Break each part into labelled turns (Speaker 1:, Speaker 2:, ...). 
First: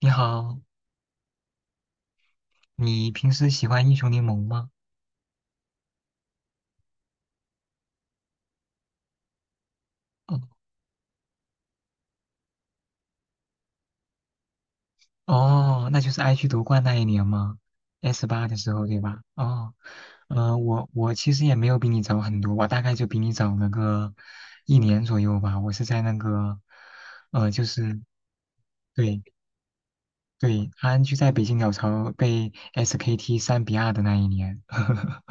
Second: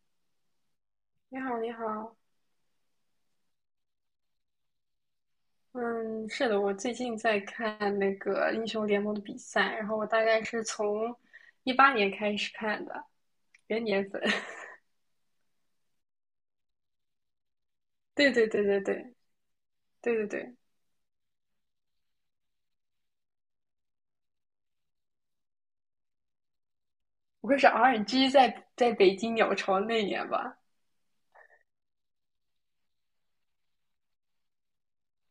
Speaker 1: 你好，
Speaker 2: 你好，你好。
Speaker 1: 你平时喜欢英雄联盟吗？
Speaker 2: 嗯，是的，我最近在看那个英雄联盟的比赛，然后我大
Speaker 1: 哦
Speaker 2: 概是从18年开始看的，元年粉。
Speaker 1: 哦，那就是 IG 夺冠那一年吗？S
Speaker 2: 对对
Speaker 1: 八的
Speaker 2: 对
Speaker 1: 时
Speaker 2: 对
Speaker 1: 候对
Speaker 2: 对
Speaker 1: 吧？哦，
Speaker 2: 对对对，
Speaker 1: 我其实也没有比你早很多，我大概就比你早了个一年左右吧。我是在那个，
Speaker 2: 我会
Speaker 1: 就
Speaker 2: 是
Speaker 1: 是
Speaker 2: RNG 在北
Speaker 1: 对
Speaker 2: 京鸟巢那年吧。
Speaker 1: 对 r n G 在北京鸟巢被 SKT 三比二的那一年。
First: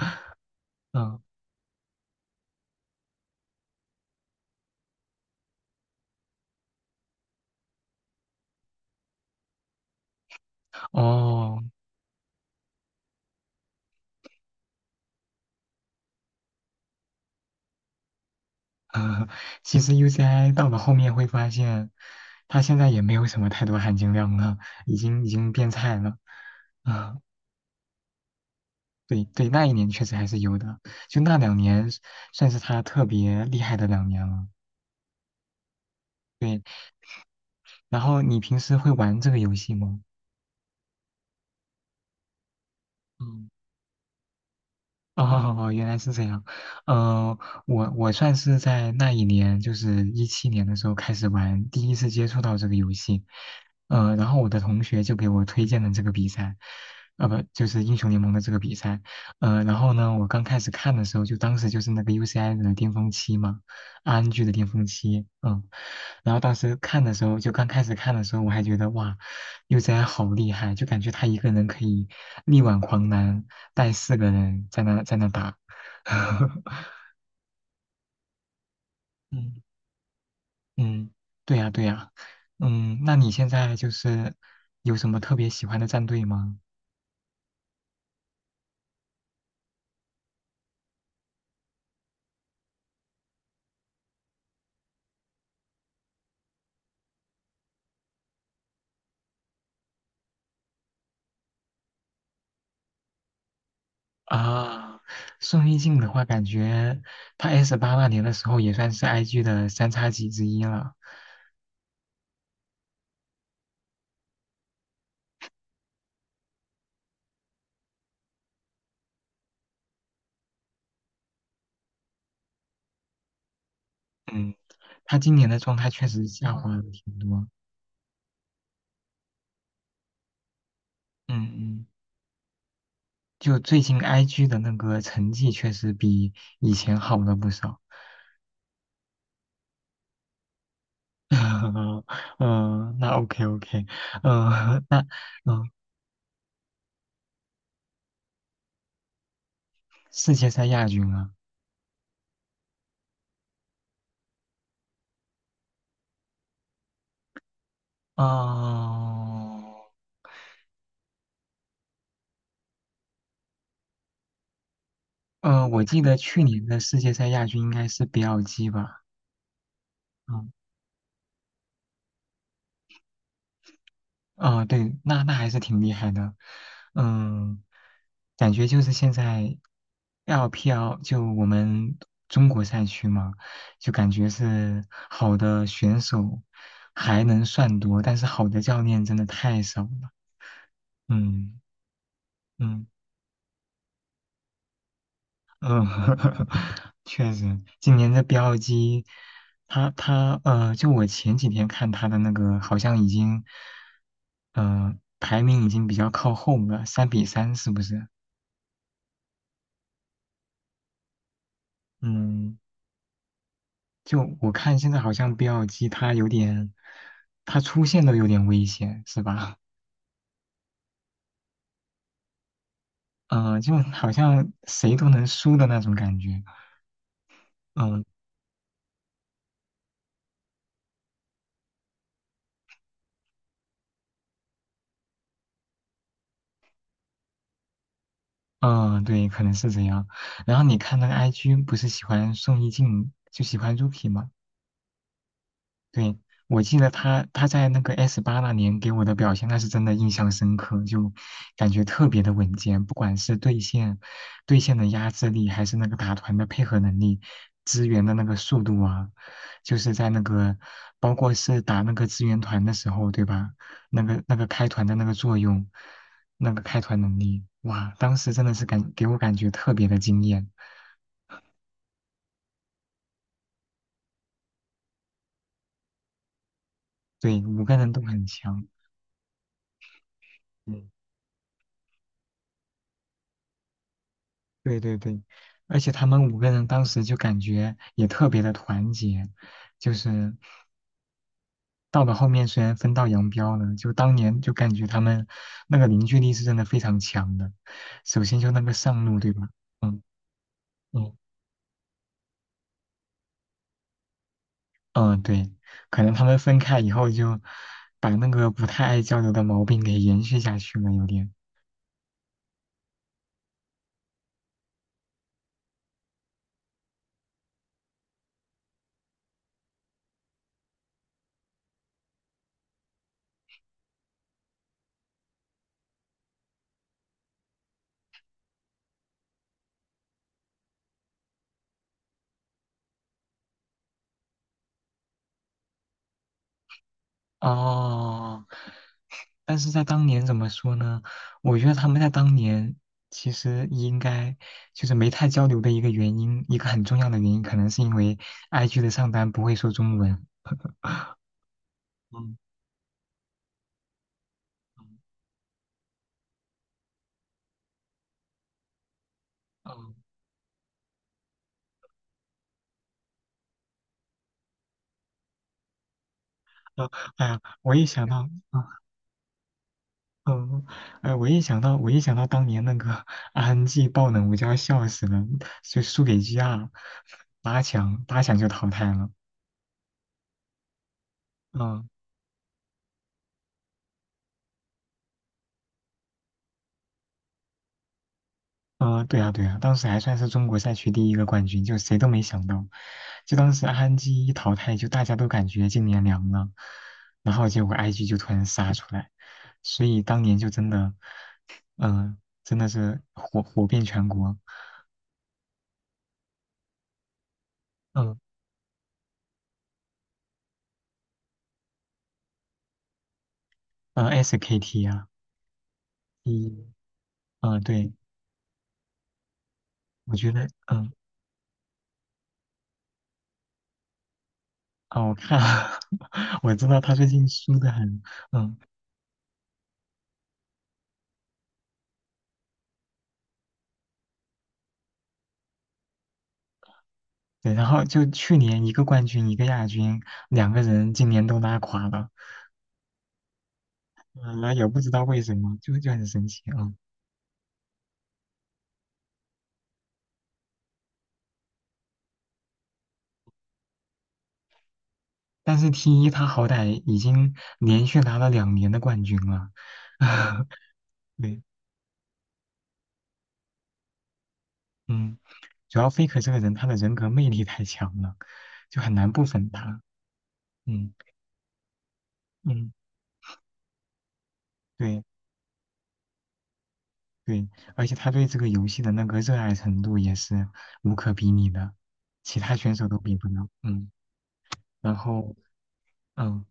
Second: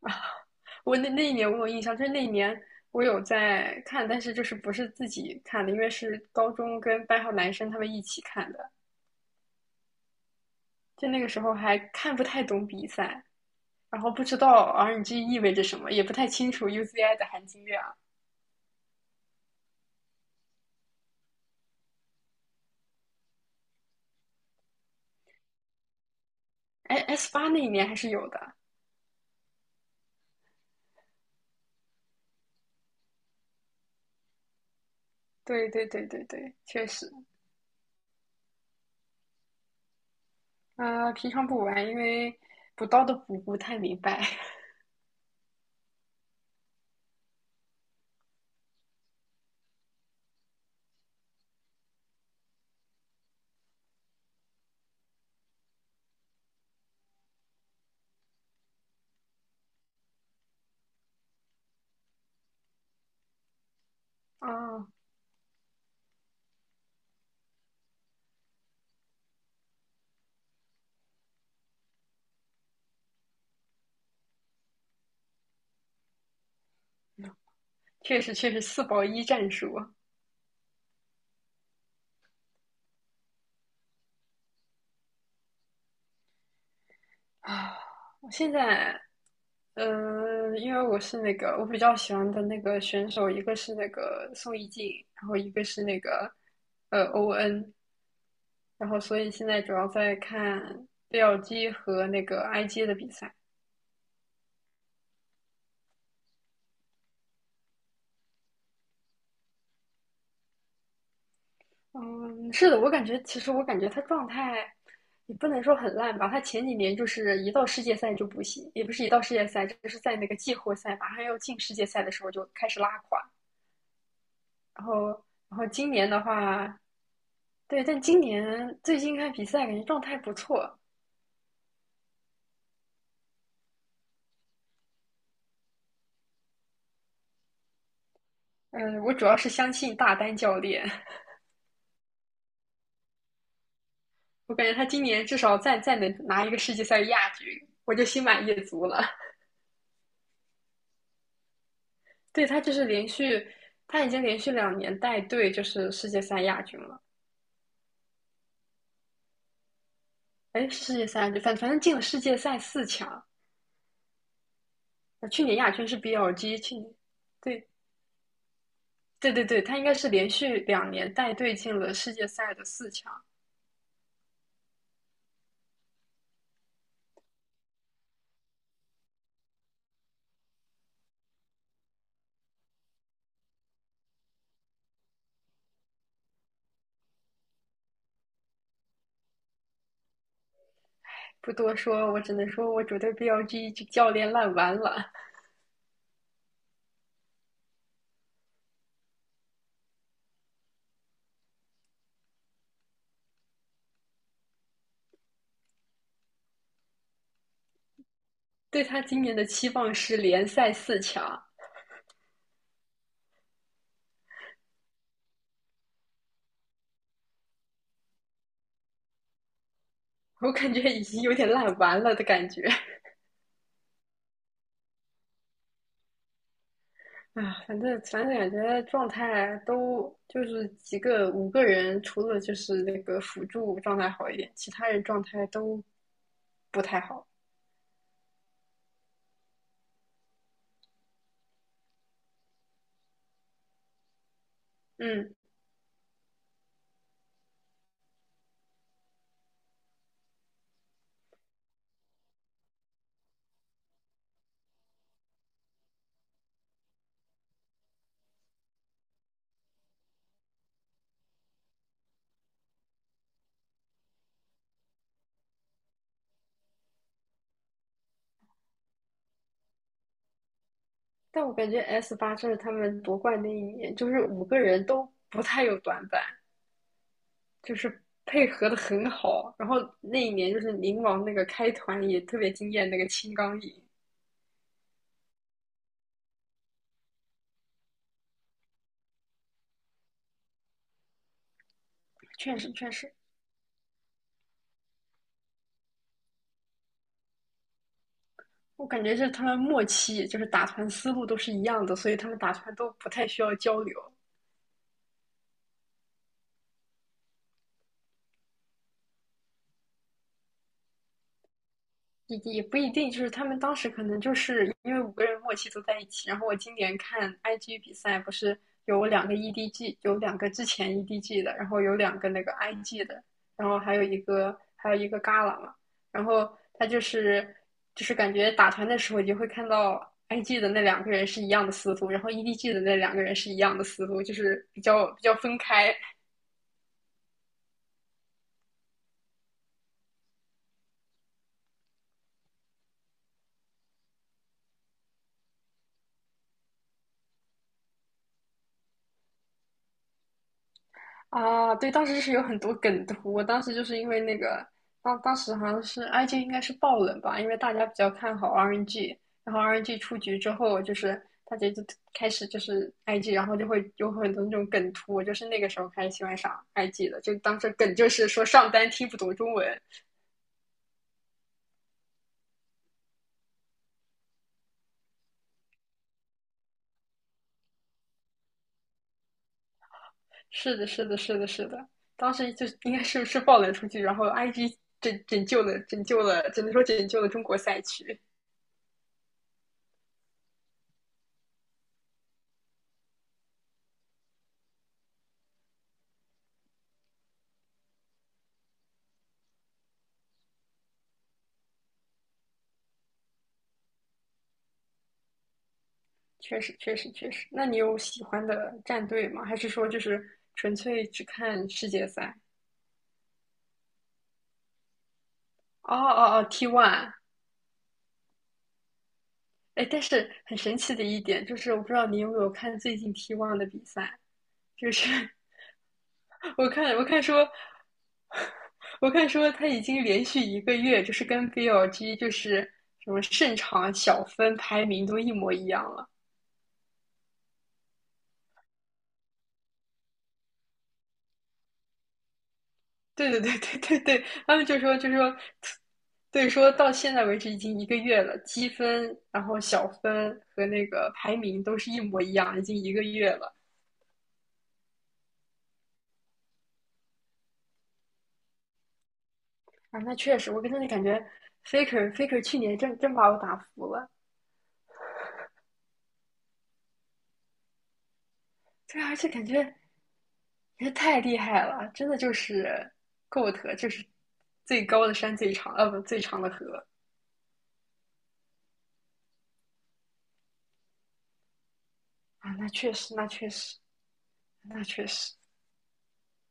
Speaker 2: 我那
Speaker 1: 嗯，
Speaker 2: 那一年我有印象，就是那一年我有在看，但是就是不是自己看的，因为是高中跟班上男生他们一起看的，就那个时候
Speaker 1: 哦，
Speaker 2: 还看不太懂比赛，然后不知道 RNG 意味着什么，也不太清楚 UZI 的含金量。
Speaker 1: 呃，其实 UCI 到了后面会发现，它现在也没有什么太多含金量了，已经变菜了。
Speaker 2: 哎
Speaker 1: 啊、
Speaker 2: ，S 八那一年还是有的。
Speaker 1: 对对，那一年确实还是有的，就那两年算是它特别厉害的两年了。
Speaker 2: 对对对对对，
Speaker 1: 对，
Speaker 2: 确实。
Speaker 1: 然后你平时会玩这个游戏吗？
Speaker 2: 啊、平常不玩，因为补刀的补
Speaker 1: 嗯
Speaker 2: 不太明白。
Speaker 1: 哦，原来是这样。呃，我算是在那一年，就是一七年的时候开始玩，第一次接触到这个游戏。然后我的同学就给我推荐了这个比赛，不，就是英雄联盟的这个比赛。然后呢，我刚开始看的时候，就当时就是那个 UCI 的巅峰期嘛，RNG 的巅峰
Speaker 2: 啊，
Speaker 1: 期，嗯。然后当时看的时候，就刚开始看的时候，我还觉得哇，UCI 好厉害，就感觉他一个人可以。力挽狂澜，带四个人在那打。
Speaker 2: 确实确实四保一战
Speaker 1: 嗯
Speaker 2: 术。
Speaker 1: 嗯，对呀对呀，嗯，那你现在就是有什么特别喜欢的战队吗？
Speaker 2: 啊，我现在，嗯，因为我是那个我比较喜欢的那个选手，一个是那个宋一静，然后一个是那个ON，然后所以现在主要在看 BLG 和那个 IG 的比赛。
Speaker 1: 啊，宋一静的话，感觉她 S 八那年的时候也算是 IG 的三叉戟之一了。
Speaker 2: 嗯，是的，我感觉其实我感觉他状态也不能说很烂吧，他前几年就是一到世界赛就不行，也不是一到世界赛，就是在那个季后赛马上要进世界赛的时候就开始拉垮，
Speaker 1: 嗯，
Speaker 2: 然后
Speaker 1: 她今年
Speaker 2: 然
Speaker 1: 的
Speaker 2: 后
Speaker 1: 状态
Speaker 2: 今
Speaker 1: 确
Speaker 2: 年的
Speaker 1: 实下滑
Speaker 2: 话，
Speaker 1: 了挺多。
Speaker 2: 对，但今年最近看比赛感觉状态不错。
Speaker 1: 嗯嗯，就最近 IG 的那个成绩确实比以前好了不少。
Speaker 2: 嗯，我主要是相信大丹教练。
Speaker 1: 嗯嗯，那 OK OK，
Speaker 2: 我感觉
Speaker 1: 嗯，
Speaker 2: 他
Speaker 1: 那
Speaker 2: 今年至少
Speaker 1: 嗯，
Speaker 2: 再能拿一个世界赛亚军，我就心满意足了。
Speaker 1: 世界赛亚军啊，
Speaker 2: 对，他已经连续两年带队就是世界赛亚军了。
Speaker 1: 哦，
Speaker 2: 哎，世界赛，反正进了世界赛四强。去年
Speaker 1: 嗯，
Speaker 2: 亚
Speaker 1: 我
Speaker 2: 军是
Speaker 1: 记得去
Speaker 2: BLG，
Speaker 1: 年
Speaker 2: 去
Speaker 1: 的
Speaker 2: 年，
Speaker 1: 世界赛亚军
Speaker 2: 对
Speaker 1: 应该是 BLG 吧，
Speaker 2: 对对对，他应该是连
Speaker 1: 嗯，
Speaker 2: 续两年带队进了世界赛的四强。
Speaker 1: 哦，对，那那还是挺厉害的，嗯，感觉就是现在 LPL 就我们中国赛区嘛，就感觉是好的选手还能算多，但是好的教练真的太少了，
Speaker 2: 不
Speaker 1: 嗯
Speaker 2: 多说，我只能说我
Speaker 1: 嗯。
Speaker 2: 觉得 BLG 这教练烂完了。
Speaker 1: 嗯，确实，今年的标机，他就我前几天看他的那个，好像已经，排名已经比较靠后了，三比三是不是？
Speaker 2: 对他今年的期望是联赛四强。
Speaker 1: 嗯，就我看现在好像 BLG 它有点，他出现都有点危险，是吧？
Speaker 2: 我感觉已经有点烂完了的感觉。
Speaker 1: 嗯、就好像谁都能输的那种感觉。
Speaker 2: 啊，反正
Speaker 1: 嗯
Speaker 2: 反正感觉状态都就是五个人，除了就是那个辅助状态好一点，其他人状态都不太好。
Speaker 1: 嗯，对，可能是这样。然后你看那个 IG 不是喜欢宋一静，就喜欢 Rookie 吗？
Speaker 2: 嗯。
Speaker 1: 对，我记得他在那个 S 八那年给我的表现，那是真的印象深刻，就感觉特别的稳健，不管是对线的压制力，还是那个打团的配合能力，支援的那个速度啊，就是在那个包括是打那个支援团的时候，对吧？那个开团的那个作用，那个开团能力，哇，当时真的是给我感觉特别的惊艳，
Speaker 2: 但我感觉 S 八这是他们夺冠那一年，就是五个人都不太有短板，
Speaker 1: 对，五
Speaker 2: 就
Speaker 1: 个人都
Speaker 2: 是
Speaker 1: 很
Speaker 2: 配
Speaker 1: 强。
Speaker 2: 合的很好。然后那一年就是
Speaker 1: 嗯
Speaker 2: 宁王那个开团也特别惊艳，那个青钢影，
Speaker 1: 对对对，而且他们五个人当时就感觉也特别的团结，就是到了后面
Speaker 2: 确
Speaker 1: 虽
Speaker 2: 实
Speaker 1: 然
Speaker 2: 确
Speaker 1: 分道
Speaker 2: 实。
Speaker 1: 扬镳了，就当年就感觉他们那个凝聚力是真的非常强的。首先就那个
Speaker 2: 我感
Speaker 1: 上
Speaker 2: 觉
Speaker 1: 路，
Speaker 2: 是
Speaker 1: 对
Speaker 2: 他
Speaker 1: 吧？
Speaker 2: 们默
Speaker 1: 嗯
Speaker 2: 契，就是打团思
Speaker 1: 嗯
Speaker 2: 路都是一样的，所以他们打团都不太需要交流。
Speaker 1: 嗯，对，可能他们分开以后就把那个不太爱交流的毛病给延续下去了，有点。
Speaker 2: 也不一定，就是他们当时可能就是因为五个人默契都在一起。然后我今年看 IG 比赛，不是有两个 EDG，有两个之前 EDG 的，然后有两个那个 IG 的，然后还有一个 Gala 嘛。然后他就是感觉打团的时候，你就会看到 IG 的那两个人是一样的思路，然后 EDG 的那两个人是一样的思路，就是比较分开。
Speaker 1: 哦但是在当年怎么说呢？我觉得他们在当年其实应该就是没太交流的一个原因，一个很重要的原因，可能是因为 IG 的上单不会说中文。
Speaker 2: 啊，对，当时是
Speaker 1: 嗯
Speaker 2: 有很多梗图，我当时就是因为那个，当时好像是 IG 应该是爆冷吧，因为大家比较看好 RNG，然后
Speaker 1: 嗯
Speaker 2: RNG 出局之后，就是大家就开始就是 IG，然后就会有很多那种梗图，我就是那个时候开始喜欢上
Speaker 1: 嗯，
Speaker 2: IG 的，
Speaker 1: 哎
Speaker 2: 就
Speaker 1: 呀，
Speaker 2: 当时
Speaker 1: 我一
Speaker 2: 梗
Speaker 1: 想
Speaker 2: 就是
Speaker 1: 到，
Speaker 2: 说
Speaker 1: 嗯
Speaker 2: 上单听不懂中文。
Speaker 1: 嗯，哎，我一想到，我一想到当年那个 RNG 爆冷，我就要笑死了，就输给 GR，八强就淘汰了。
Speaker 2: 是的，是的，是的，是
Speaker 1: 嗯。
Speaker 2: 的，当时就应该是爆冷出局，然后 IG 拯救了，只能说拯救了中国赛区。
Speaker 1: 嗯，对呀，对呀，当时还算是中国赛区第一个冠军，就谁都没想到，就当时安基一淘汰，就大家都感觉今年凉了，然后结果 IG 就突然杀出来，所以当年就真的，嗯、真的是火遍全国，
Speaker 2: 确实，确实，确实。那你有
Speaker 1: 嗯、
Speaker 2: 喜欢的战队吗？还是说就是纯粹只看世界赛？
Speaker 1: 嗯 s k t 啊，
Speaker 2: 哦哦哦
Speaker 1: 一，
Speaker 2: ，T one。
Speaker 1: 对，
Speaker 2: 哎，但
Speaker 1: 我觉
Speaker 2: 是
Speaker 1: 得，
Speaker 2: 很神奇的一点就是，我不知道你有没有看最近 T one 的比赛，就
Speaker 1: 哦，
Speaker 2: 是。
Speaker 1: 我看，我 知
Speaker 2: 我
Speaker 1: 道他
Speaker 2: 看我
Speaker 1: 最
Speaker 2: 看
Speaker 1: 近
Speaker 2: 说，
Speaker 1: 输的很，嗯，
Speaker 2: 我看说他已经连续一个月就是跟 BLG 就是什么胜场小分排名都一模一样了。
Speaker 1: 对，然后就去年一个冠军一个亚军，两个人今年都拉垮了。
Speaker 2: 对对对对对对，
Speaker 1: 啊，
Speaker 2: 他
Speaker 1: 也
Speaker 2: 们
Speaker 1: 不
Speaker 2: 就
Speaker 1: 知
Speaker 2: 说
Speaker 1: 道
Speaker 2: 就
Speaker 1: 为什
Speaker 2: 说，
Speaker 1: 么，就很神奇
Speaker 2: 对，说
Speaker 1: 啊。
Speaker 2: 到现在为止已经一个月了，积分，然后小分和那个排名都是一模一样，已经一个月了。
Speaker 1: 但是 T 一他好歹已经连续拿了两年的冠军了，
Speaker 2: 啊，那确实，我跟他的感觉
Speaker 1: 对，
Speaker 2: ，Faker 去年真把我打服了。
Speaker 1: 嗯，主要 Faker 这个人他的人格魅力太强了，就很
Speaker 2: 对啊，
Speaker 1: 难
Speaker 2: 而
Speaker 1: 不
Speaker 2: 且感
Speaker 1: 粉
Speaker 2: 觉
Speaker 1: 他，
Speaker 2: 也
Speaker 1: 嗯
Speaker 2: 太厉害了，真的就
Speaker 1: 嗯，
Speaker 2: 是 GOAT，就是最
Speaker 1: 对
Speaker 2: 高的山最长，不，最长的河。
Speaker 1: 对，而且他对这个游戏的那个热爱程度也是无可比拟的，其
Speaker 2: 啊，
Speaker 1: 他
Speaker 2: 那
Speaker 1: 选手
Speaker 2: 确
Speaker 1: 都比
Speaker 2: 实，
Speaker 1: 不
Speaker 2: 那
Speaker 1: 了，
Speaker 2: 确实，那
Speaker 1: 然
Speaker 2: 确实。
Speaker 1: 后嗯，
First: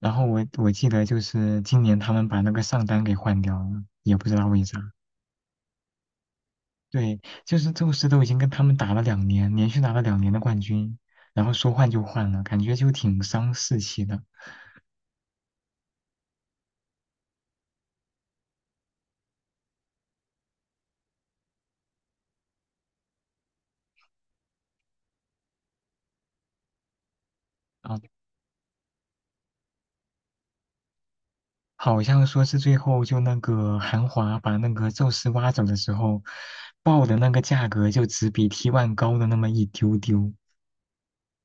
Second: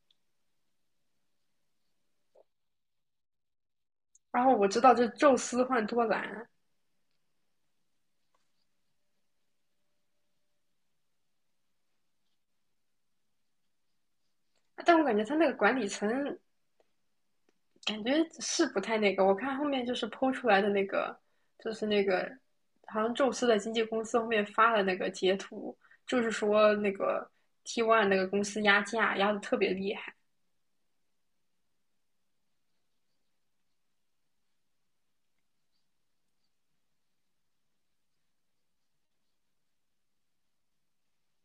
Speaker 1: 然后我记得就是今年他们把那个上单给换掉了，也不知
Speaker 2: 然
Speaker 1: 道
Speaker 2: 后
Speaker 1: 为
Speaker 2: 我知
Speaker 1: 啥。
Speaker 2: 道这宙斯换多兰。
Speaker 1: 对，就是宙斯都已经跟他们打了两年，连续拿了两年的冠军，然后说换就换了，感觉就挺伤士气的
Speaker 2: 但我感觉他那个管理层感觉是不太那个。我看后面就是剖出来的那个，就是那个好像宙斯的经纪公司后面发了那个截图，就是说那个 T
Speaker 1: 啊。
Speaker 2: One 那个公司压价压的特别厉害。
Speaker 1: 好像说是最后就那个韩华把那个宙斯挖走的时候，报的那个价格就只比 t One 高的那么一丢丢。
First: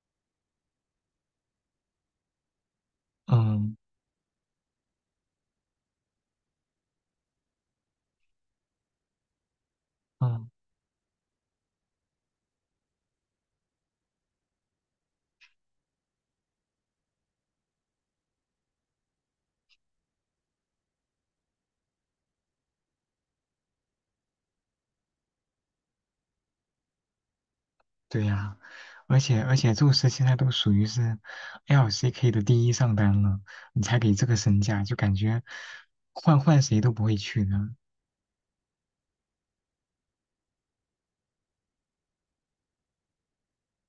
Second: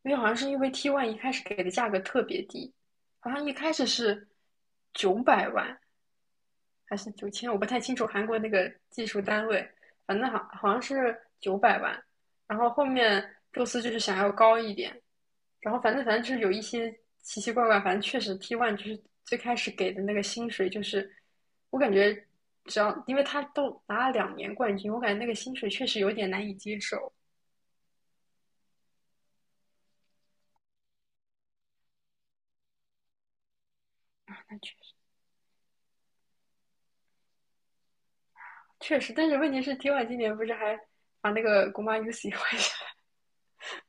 Speaker 2: 因为好像是因为 T One 一开始给的价格特别低，好像一开
Speaker 1: 嗯
Speaker 2: 始是九百万还是9000，我不太清楚韩国那个技术单位，反正好
Speaker 1: 嗯，
Speaker 2: 好像是九百万。然后后面宙斯就是想要高一点。然后反正就是有一些奇奇怪怪，反正确实 T one 就是最开始给的那个薪水，就是我感觉只要因为他都拿了两年冠军，我感觉那个薪水确实有点难以接受。
Speaker 1: 对呀、而且宙斯现在都属于是 LCK 的第一上单了，你才给这个身价，就感觉换换谁都不会去的。
Speaker 2: 确实，但是问题是 T one 今年不是还把那个国妈 UC 换下来，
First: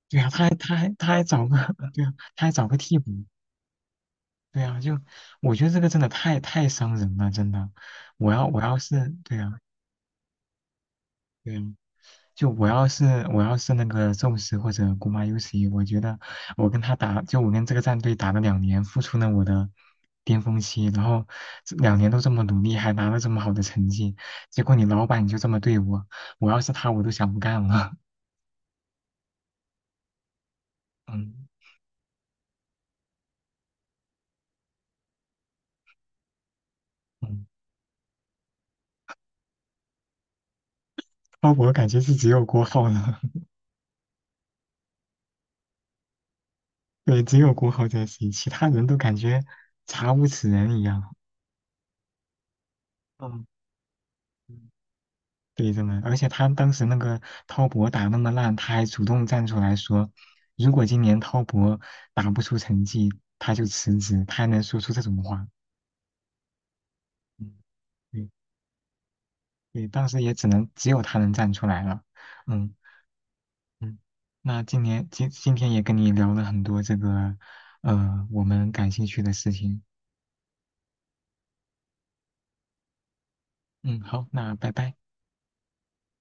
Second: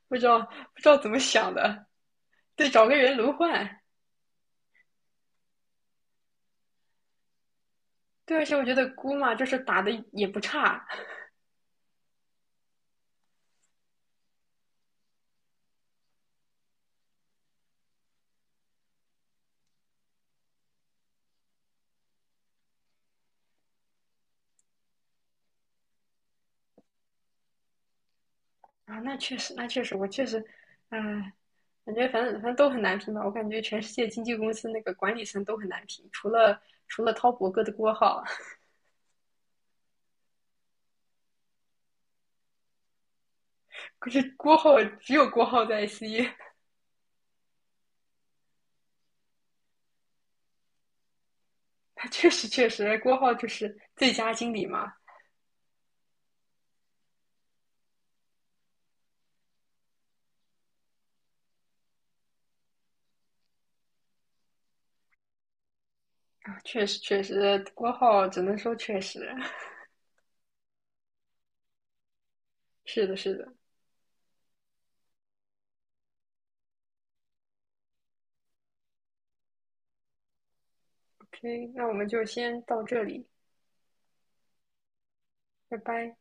Speaker 2: 不
Speaker 1: 对
Speaker 2: 知
Speaker 1: 啊，
Speaker 2: 道
Speaker 1: 他还他
Speaker 2: 不知
Speaker 1: 还
Speaker 2: 道
Speaker 1: 他
Speaker 2: 怎么
Speaker 1: 还找
Speaker 2: 想
Speaker 1: 个
Speaker 2: 的，
Speaker 1: 对啊，他还找
Speaker 2: 对，
Speaker 1: 个
Speaker 2: 找个
Speaker 1: 替补，
Speaker 2: 人轮换。
Speaker 1: 对啊，就我觉得这个真的太伤人了，真的。我
Speaker 2: 对，而
Speaker 1: 要
Speaker 2: 且
Speaker 1: 我
Speaker 2: 我觉
Speaker 1: 要
Speaker 2: 得
Speaker 1: 是
Speaker 2: 姑妈
Speaker 1: 对
Speaker 2: 就是
Speaker 1: 啊
Speaker 2: 打的也不差。
Speaker 1: 对啊，就我要是那个宙斯或者古马尤奇，我觉得我跟他打，就我跟这个战队打了两年，付出了我的巅峰期，然后这两年都这么努力，还拿了这么好的成绩，结果你老板就这么对我，我要是他，我都想不干了。
Speaker 2: 啊，那确实，那确实，我确实，唉，
Speaker 1: 嗯
Speaker 2: 感觉反正都很难评吧。我感觉全世界经纪公司那个管理层都很难评，除了滔
Speaker 1: 嗯，
Speaker 2: 博哥的郭浩。
Speaker 1: 鲍勃我感觉是只有郭浩了。
Speaker 2: 可是只有郭浩在 I C，
Speaker 1: 对，只有郭浩在行，其他人都感觉查无此人一样。
Speaker 2: 他 确实确实郭浩
Speaker 1: 嗯，
Speaker 2: 就是最佳经理
Speaker 1: 嗯
Speaker 2: 嘛。
Speaker 1: 对，真的，而且他当时那个滔博打那么烂，他还主动站出来说，如果今年滔博打不出成绩，他就辞职，他还能说出这种话。
Speaker 2: 确实确
Speaker 1: 嗯
Speaker 2: 实郭浩
Speaker 1: 对，
Speaker 2: 只能说确实。
Speaker 1: 对，当时也只能只有他能站出来了。嗯
Speaker 2: 是的是的。
Speaker 1: 嗯，那今年今天也跟你聊了很多这个，我们感兴趣的事情。
Speaker 2: OK，那我们就先到这里，
Speaker 1: 嗯，好，那拜拜。
Speaker 2: 拜拜。